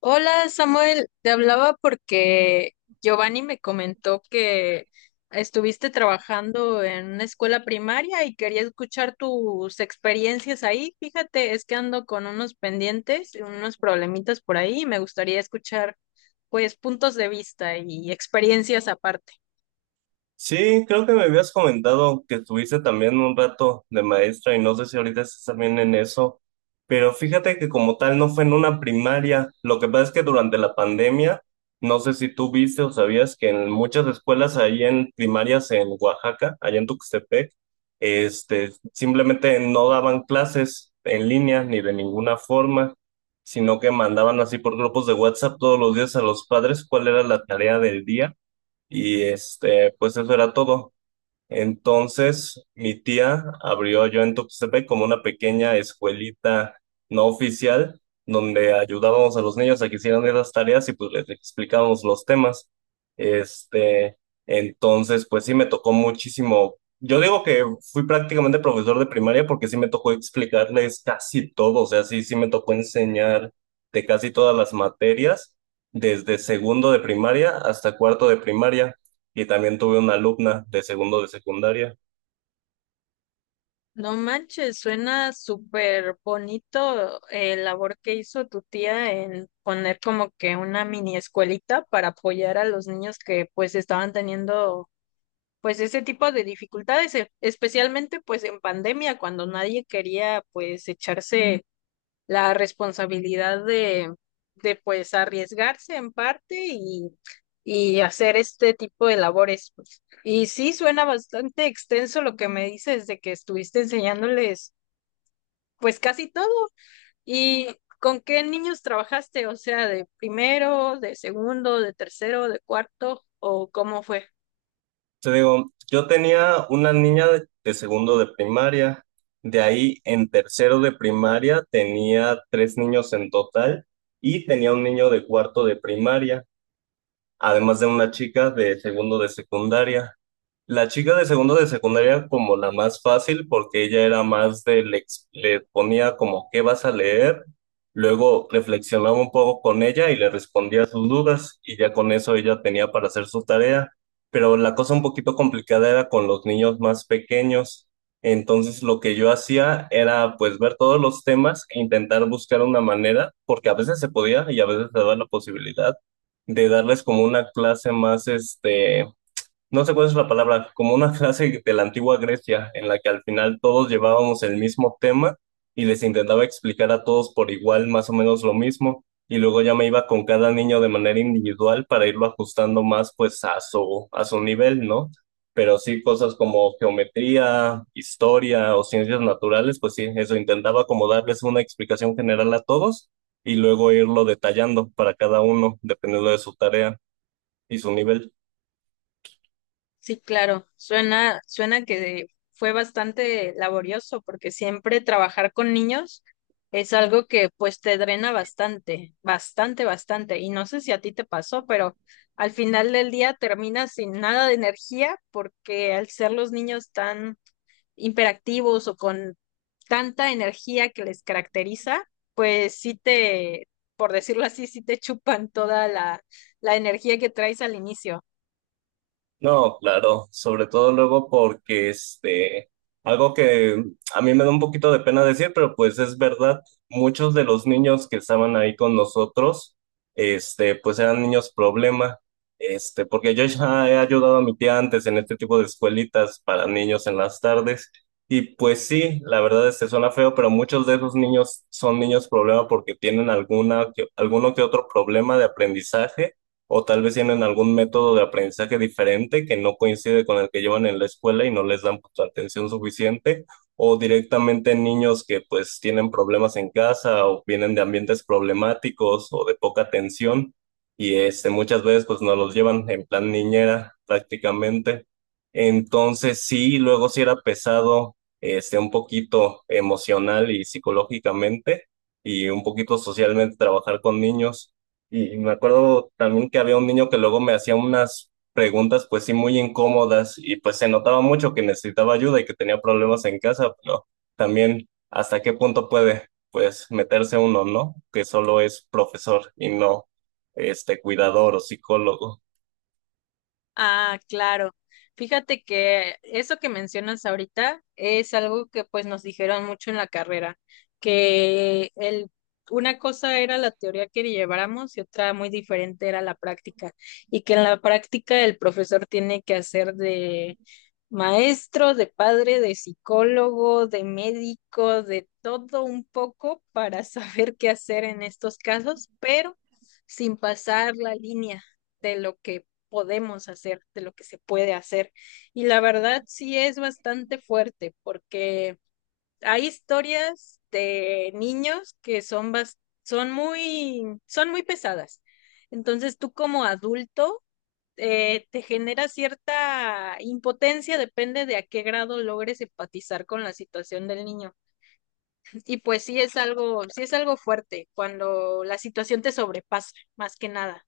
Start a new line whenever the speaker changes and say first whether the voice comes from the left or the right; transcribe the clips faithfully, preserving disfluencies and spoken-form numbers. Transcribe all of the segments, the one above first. left: Hola Samuel, te hablaba porque Giovanni me comentó que estuviste trabajando en una escuela primaria y quería escuchar tus experiencias ahí. Fíjate, es que ando con unos pendientes y unos problemitas por ahí y me gustaría escuchar pues puntos de vista y experiencias aparte.
right: Sí, creo que me habías comentado que estuviste también un rato de maestra y no sé si ahorita estás también en eso, pero fíjate que como tal no fue en una primaria, lo que pasa es que durante la pandemia, no sé si tú viste o sabías que en muchas escuelas ahí en primarias en Oaxaca, allá en Tuxtepec, este, simplemente no daban clases en línea ni de ninguna forma, sino que mandaban así por grupos de WhatsApp todos los días a los padres cuál era la tarea del día y este, pues eso era todo. Entonces, mi tía abrió yo en Tuxtepec como una pequeña escuelita no oficial, donde ayudábamos a los niños a que hicieran esas tareas y pues les explicábamos los temas. Este, entonces, pues sí me tocó muchísimo. Yo digo que fui prácticamente profesor de primaria porque sí me tocó explicarles casi todo, o sea, sí, sí me tocó enseñar de casi todas las materias, desde segundo de primaria hasta cuarto de primaria y también tuve una alumna de segundo de secundaria.
left: No manches, suena súper bonito el labor que hizo tu tía en poner como que una mini escuelita para apoyar a los niños que pues estaban teniendo pues ese tipo de dificultades, e- especialmente pues en pandemia cuando nadie quería pues echarse la responsabilidad de de pues arriesgarse en parte y y hacer este tipo de labores pues. Y sí, suena bastante extenso lo que me dices de que estuviste enseñándoles pues casi todo. ¿Y con qué niños trabajaste? O sea, ¿de primero, de segundo, de tercero, de cuarto, o cómo fue?
right: Te digo, yo tenía una niña de, de segundo de primaria, de ahí en tercero de primaria tenía tres niños en total y tenía un niño de cuarto de primaria, además de una chica de segundo de secundaria. La chica de segundo de secundaria como la más fácil porque ella era más de le, ex- le ponía como qué vas a leer, luego reflexionaba un poco con ella y le respondía sus dudas y ya con eso ella tenía para hacer su tarea. Pero la cosa un poquito complicada era con los niños más pequeños. Entonces lo que yo hacía era pues ver todos los temas e intentar buscar una manera, porque a veces se podía y a veces se daba la posibilidad de darles como una clase más, este, no sé cuál es la palabra, como una clase de la antigua Grecia en la que al final todos llevábamos el mismo tema y les intentaba explicar a todos por igual más o menos lo mismo y luego ya me iba con cada niño de manera individual para irlo ajustando más pues a su, a su nivel, ¿no? Pero sí cosas como geometría, historia o ciencias naturales, pues sí, eso intentaba como darles una explicación general a todos y luego irlo detallando para cada uno dependiendo de su tarea y su nivel.
left: Sí, claro, suena, suena que fue bastante laborioso porque siempre trabajar con niños es algo que pues te drena bastante, bastante, bastante. Y no sé si a ti te pasó, pero al final del día terminas sin nada de energía porque al ser los niños tan hiperactivos o con tanta energía que les caracteriza, pues sí te, por decirlo así, sí te chupan toda la, la energía que traes al inicio.
right: No, claro, sobre todo luego porque este, algo que a mí me da un poquito de pena decir, pero pues es verdad, muchos de los niños que estaban ahí con nosotros, este, pues eran niños problema, este, porque yo ya he ayudado a mi tía antes en este tipo de escuelitas para niños en las tardes, y pues sí, la verdad es que suena feo, pero muchos de esos niños son niños problema porque tienen alguna, que- alguno que otro problema de aprendizaje o tal vez tienen algún método de aprendizaje diferente que no coincide con el que llevan en la escuela y no les dan, pues, atención suficiente, o directamente niños que pues tienen problemas en casa o vienen de ambientes problemáticos o de poca atención y este, muchas veces pues nos los llevan en plan niñera prácticamente. Entonces sí, luego sí era pesado, este, un poquito emocional y psicológicamente y un poquito socialmente trabajar con niños. Y me acuerdo también que había un niño que luego me hacía unas preguntas, pues sí, muy incómodas, y pues se notaba mucho que necesitaba ayuda y que tenía problemas en casa, pero también hasta qué punto puede, pues, meterse uno, ¿no? Que solo es profesor y no, este, cuidador o psicólogo.
left: Ah, claro. Fíjate que eso que mencionas ahorita es algo que pues nos dijeron mucho en la carrera, que el, una cosa era la teoría que lleváramos y otra muy diferente era la práctica, y que en la práctica el profesor tiene que hacer de maestro, de padre, de psicólogo, de médico, de todo un poco para saber qué hacer en estos casos, pero sin pasar la línea de lo que podemos hacer, de lo que se puede hacer. Y la verdad sí es bastante fuerte porque hay historias de niños que son, bas- son muy, son muy pesadas. Entonces tú como adulto eh, te genera cierta impotencia, depende de a qué grado logres empatizar con la situación del niño. Y pues sí es algo, sí es algo fuerte cuando la situación te sobrepasa, más que nada.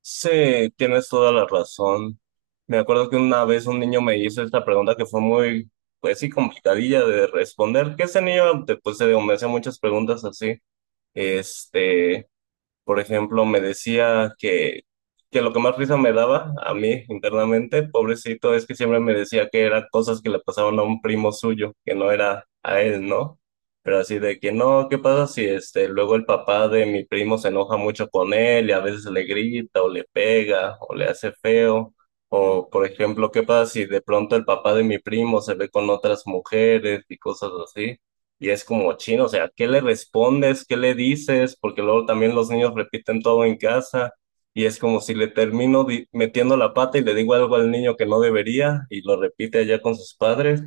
right: Sí, tienes toda la razón. Me acuerdo que una vez un niño me hizo esta pregunta que fue muy, pues sí, complicadilla de responder, que ese niño, de- pues, se me hacía muchas preguntas así. Este, Por ejemplo, me decía que, que lo que más risa me daba a mí internamente, pobrecito, es que siempre me decía que eran cosas que le pasaban a un primo suyo, que no era a él, ¿no? Pero así de que no, ¿qué pasa si este, luego el papá de mi primo se enoja mucho con él y a veces le grita o le pega o le hace feo? O, por ejemplo, ¿qué pasa si de pronto el papá de mi primo se ve con otras mujeres y cosas así? Y es como chino, o sea, ¿qué le respondes? ¿Qué le dices? Porque luego también los niños repiten todo en casa y es como si le termino di- metiendo la pata y le digo algo al niño que no debería y lo repite allá con sus padres.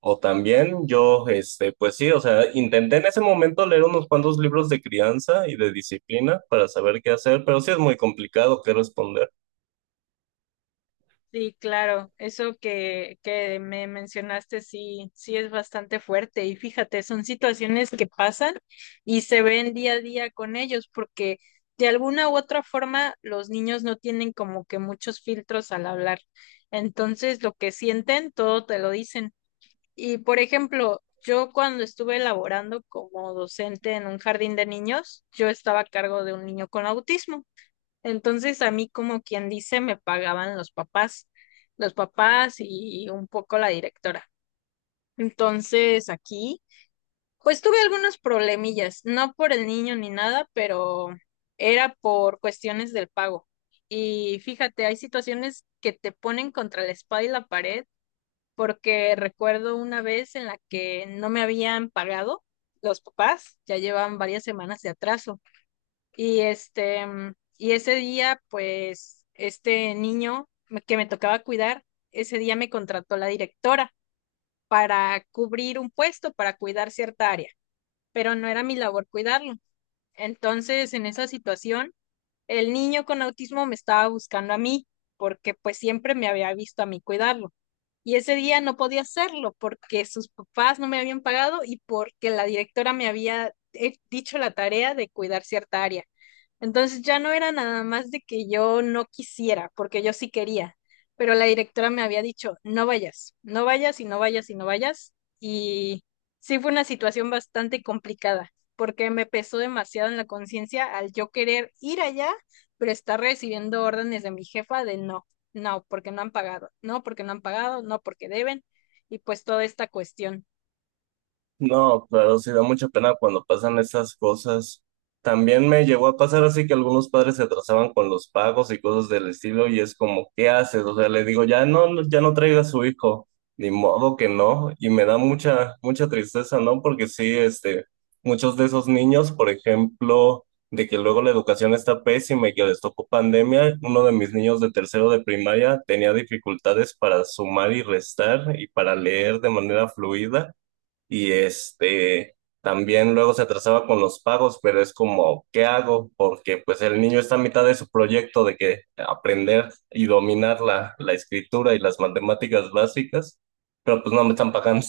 right: O también yo, este, pues sí, o sea, intenté en ese momento leer unos cuantos libros de crianza y de disciplina para saber qué hacer, pero sí es muy complicado qué responder.
left: Sí, claro, eso que, que me mencionaste, sí, sí es bastante fuerte y fíjate, son situaciones que pasan y se ven día a día con ellos porque de alguna u otra forma los niños no tienen como que muchos filtros al hablar. Entonces, lo que sienten, todo te lo dicen. Y por ejemplo, yo cuando estuve elaborando como docente en un jardín de niños, yo estaba a cargo de un niño con autismo. Entonces a mí, como quien dice, me pagaban los papás, los papás y un poco la directora. Entonces aquí, pues tuve algunos problemillas, no por el niño ni nada, pero era por cuestiones del pago. Y fíjate, hay situaciones que te ponen contra la espada y la pared, porque recuerdo una vez en la que no me habían pagado los papás, ya llevaban varias semanas de atraso. Y este, mm, y ese día, pues, este niño me- que me tocaba cuidar, ese día me contrató la directora para cubrir un puesto, para cuidar cierta área, pero no era mi labor cuidarlo. Entonces, en esa situación, el niño con autismo me estaba buscando a mí, porque pues siempre me había visto a mí cuidarlo. Y ese día no podía hacerlo porque sus papás no me habían pagado y porque la directora me había eh, dicho la tarea de cuidar cierta área. Entonces ya no era nada más de que yo no quisiera, porque yo sí quería, pero la directora me había dicho, no vayas, no vayas y no vayas y no vayas. Y sí fue una situación bastante complicada porque me pesó demasiado en la conciencia al yo querer ir allá pero está recibiendo órdenes de mi jefa de no, no, porque no han pagado, no, porque no han pagado, no, porque deben, y pues toda esta cuestión.
right: No, claro, sí da mucha pena cuando pasan esas cosas. También me llegó a pasar así que algunos padres se atrasaban con los pagos y cosas del estilo y es como, ¿qué haces? O sea, le digo, ya no, no- ya no traiga a su hijo, ni modo que no. Y me da mucha, mucha tristeza, ¿no? Porque sí, este, muchos de esos niños, por ejemplo, de que luego la educación está pésima y que les tocó pandemia, uno de mis niños de tercero de primaria tenía dificultades para sumar y restar y para leer de manera fluida y este también luego se atrasaba con los pagos, pero es como, ¿qué hago? Porque pues el niño está a mitad de su proyecto de que aprender y dominar la, la escritura y las matemáticas básicas, pero pues no me están pagando.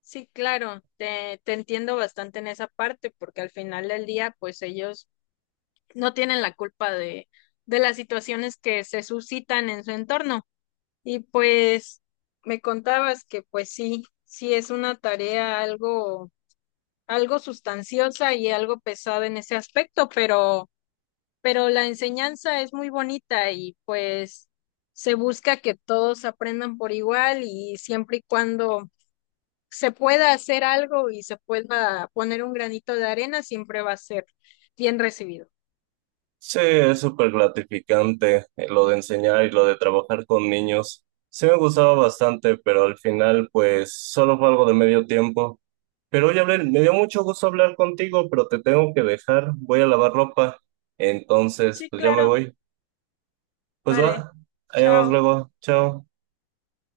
left: Sí, claro, te, te entiendo bastante en esa parte, porque al final del día, pues ellos no tienen la culpa de, de las situaciones que se suscitan en su entorno. Y pues me contabas que pues sí, sí es una tarea algo, algo sustanciosa y algo pesada en ese aspecto, pero pero la enseñanza es muy bonita y pues se busca que todos aprendan por igual y siempre y cuando se pueda hacer algo y se pueda poner un granito de arena, siempre va a ser bien recibido.
right: Sí, es súper gratificante, eh, lo de enseñar y lo de trabajar con niños. Sí me gustaba bastante, pero al final pues solo fue algo de medio tiempo. Pero oye, Abel, me dio mucho gusto hablar contigo, pero te tengo que dejar. Voy a lavar ropa. Entonces,
left: Sí,
right: pues ya me
left: claro,
right: voy. Pues
left: vale.
right: va, allá nos vemos
left: Chao.
right: luego. Chao.